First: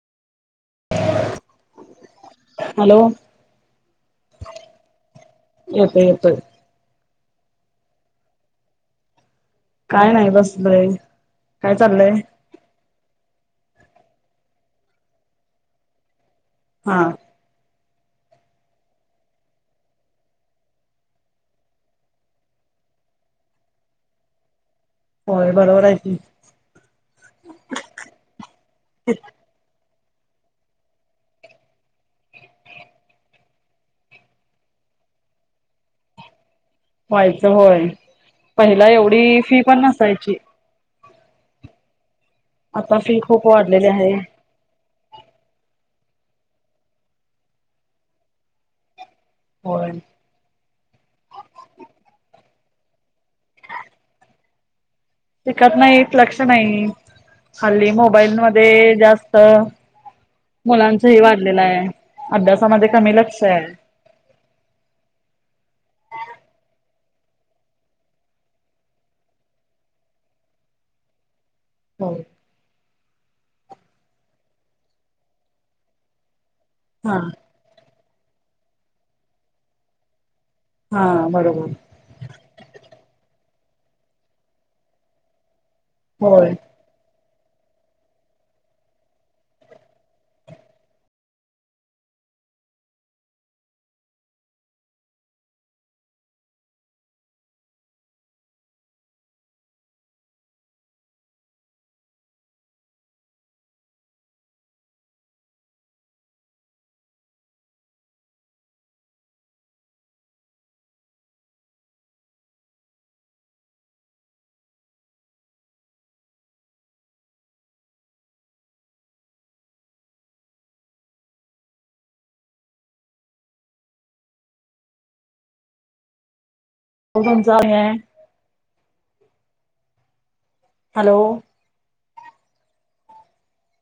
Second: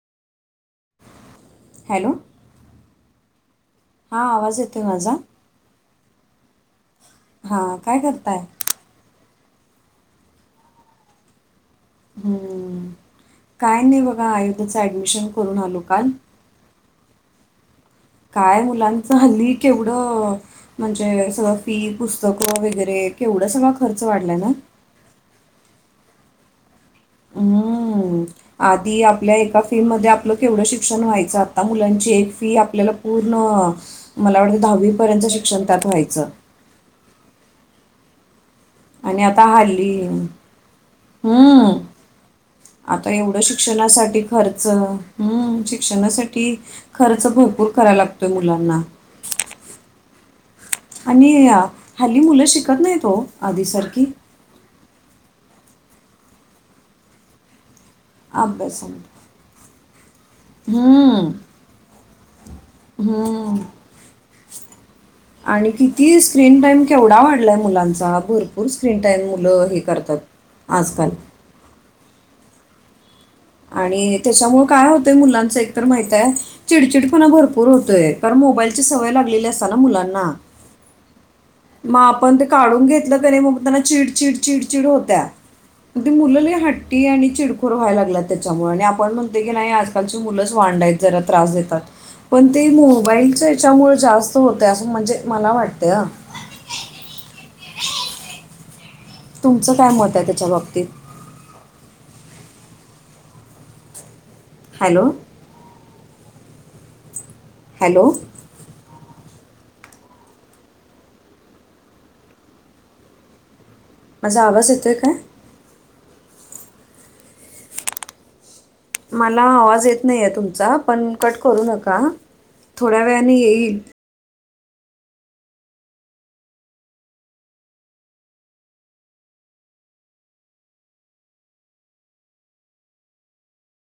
Hello. हा आवाज येतोय माझा येतोय. हा काय करताय? काय नाही बसलोय. काय चाललंय. हम्म. काय नाही बघा आयुध्याच ऍडमिशन करून आलो काल. हा. काय मुलांचं हल्ली केवढं म्हणजे सगळं फी पुस्तकं वगैरे केवढं सगळा खर्च वाढला ना. होय बरोबर आहे क हम्म आधी आपल्या एका फि मध्ये आप केवढं शिक्षण व्हायचं आता मुलांची एक फी आपल्याला पूर्ण मला वाटतं दहावी पर्यंत शिक्षण त्यात व्हायचं. व्हायचं होय. पहिला आणि एवढी आता फी पण हल्ली नसायची. हम्म. आता फी एवढं खूप वाढलेली आहे शिक्षणासाठी खर्च हम्म. शिक्षणासाठी खर्च भरपूर करा लागतोय मुलांना होर आणि हल्ली मुलं शिकत नाही तो आधीसारखी शिकत नाही लक्ष नाही खाली मोबाईल मध्ये अभ्यासामध्ये जास्त मुलांच ह हम्म वाढलेलं आहे अभ्यासामध्ये कमी लक्ष हम्म आहे आणि किती स्क्रीन टाईम केवढा वाढलाय मुलांचा भरपूर स्क्रीन टाईम मुलं हे करतात आजकाल हो आणि त्याच्यामुळे काय होतय मुलांच एकतर माहित आहे हा चिडचिडपणा भरपूर होतोय कारण मोबाईलची सवय लागलेली असताना मुलांना हा बरोबर मग आपण ते काढून घेतलं त्यांना चिड चिड चिड चिड होत्या ते मुलं होय ती हट्टी आणि चिडखोर व्हायला लागलात त्याच्यामुळे आणि आपण म्हणते की नाही आजकालची मुलंच वांडायत जरा त्रास देतात पण ते मोबाईलच याच्यामुळे जास्त होतं असं म्हणजे मला वाटते तुमचं काय मत आहे त्याच्या बाबतीत हॅलो हॅलो माझा आवाज येतय काय मला आवाज येत नाही आहे तुमचा पण कट करू नका थोड्या वेळाने येईल बनसाार है हॅलो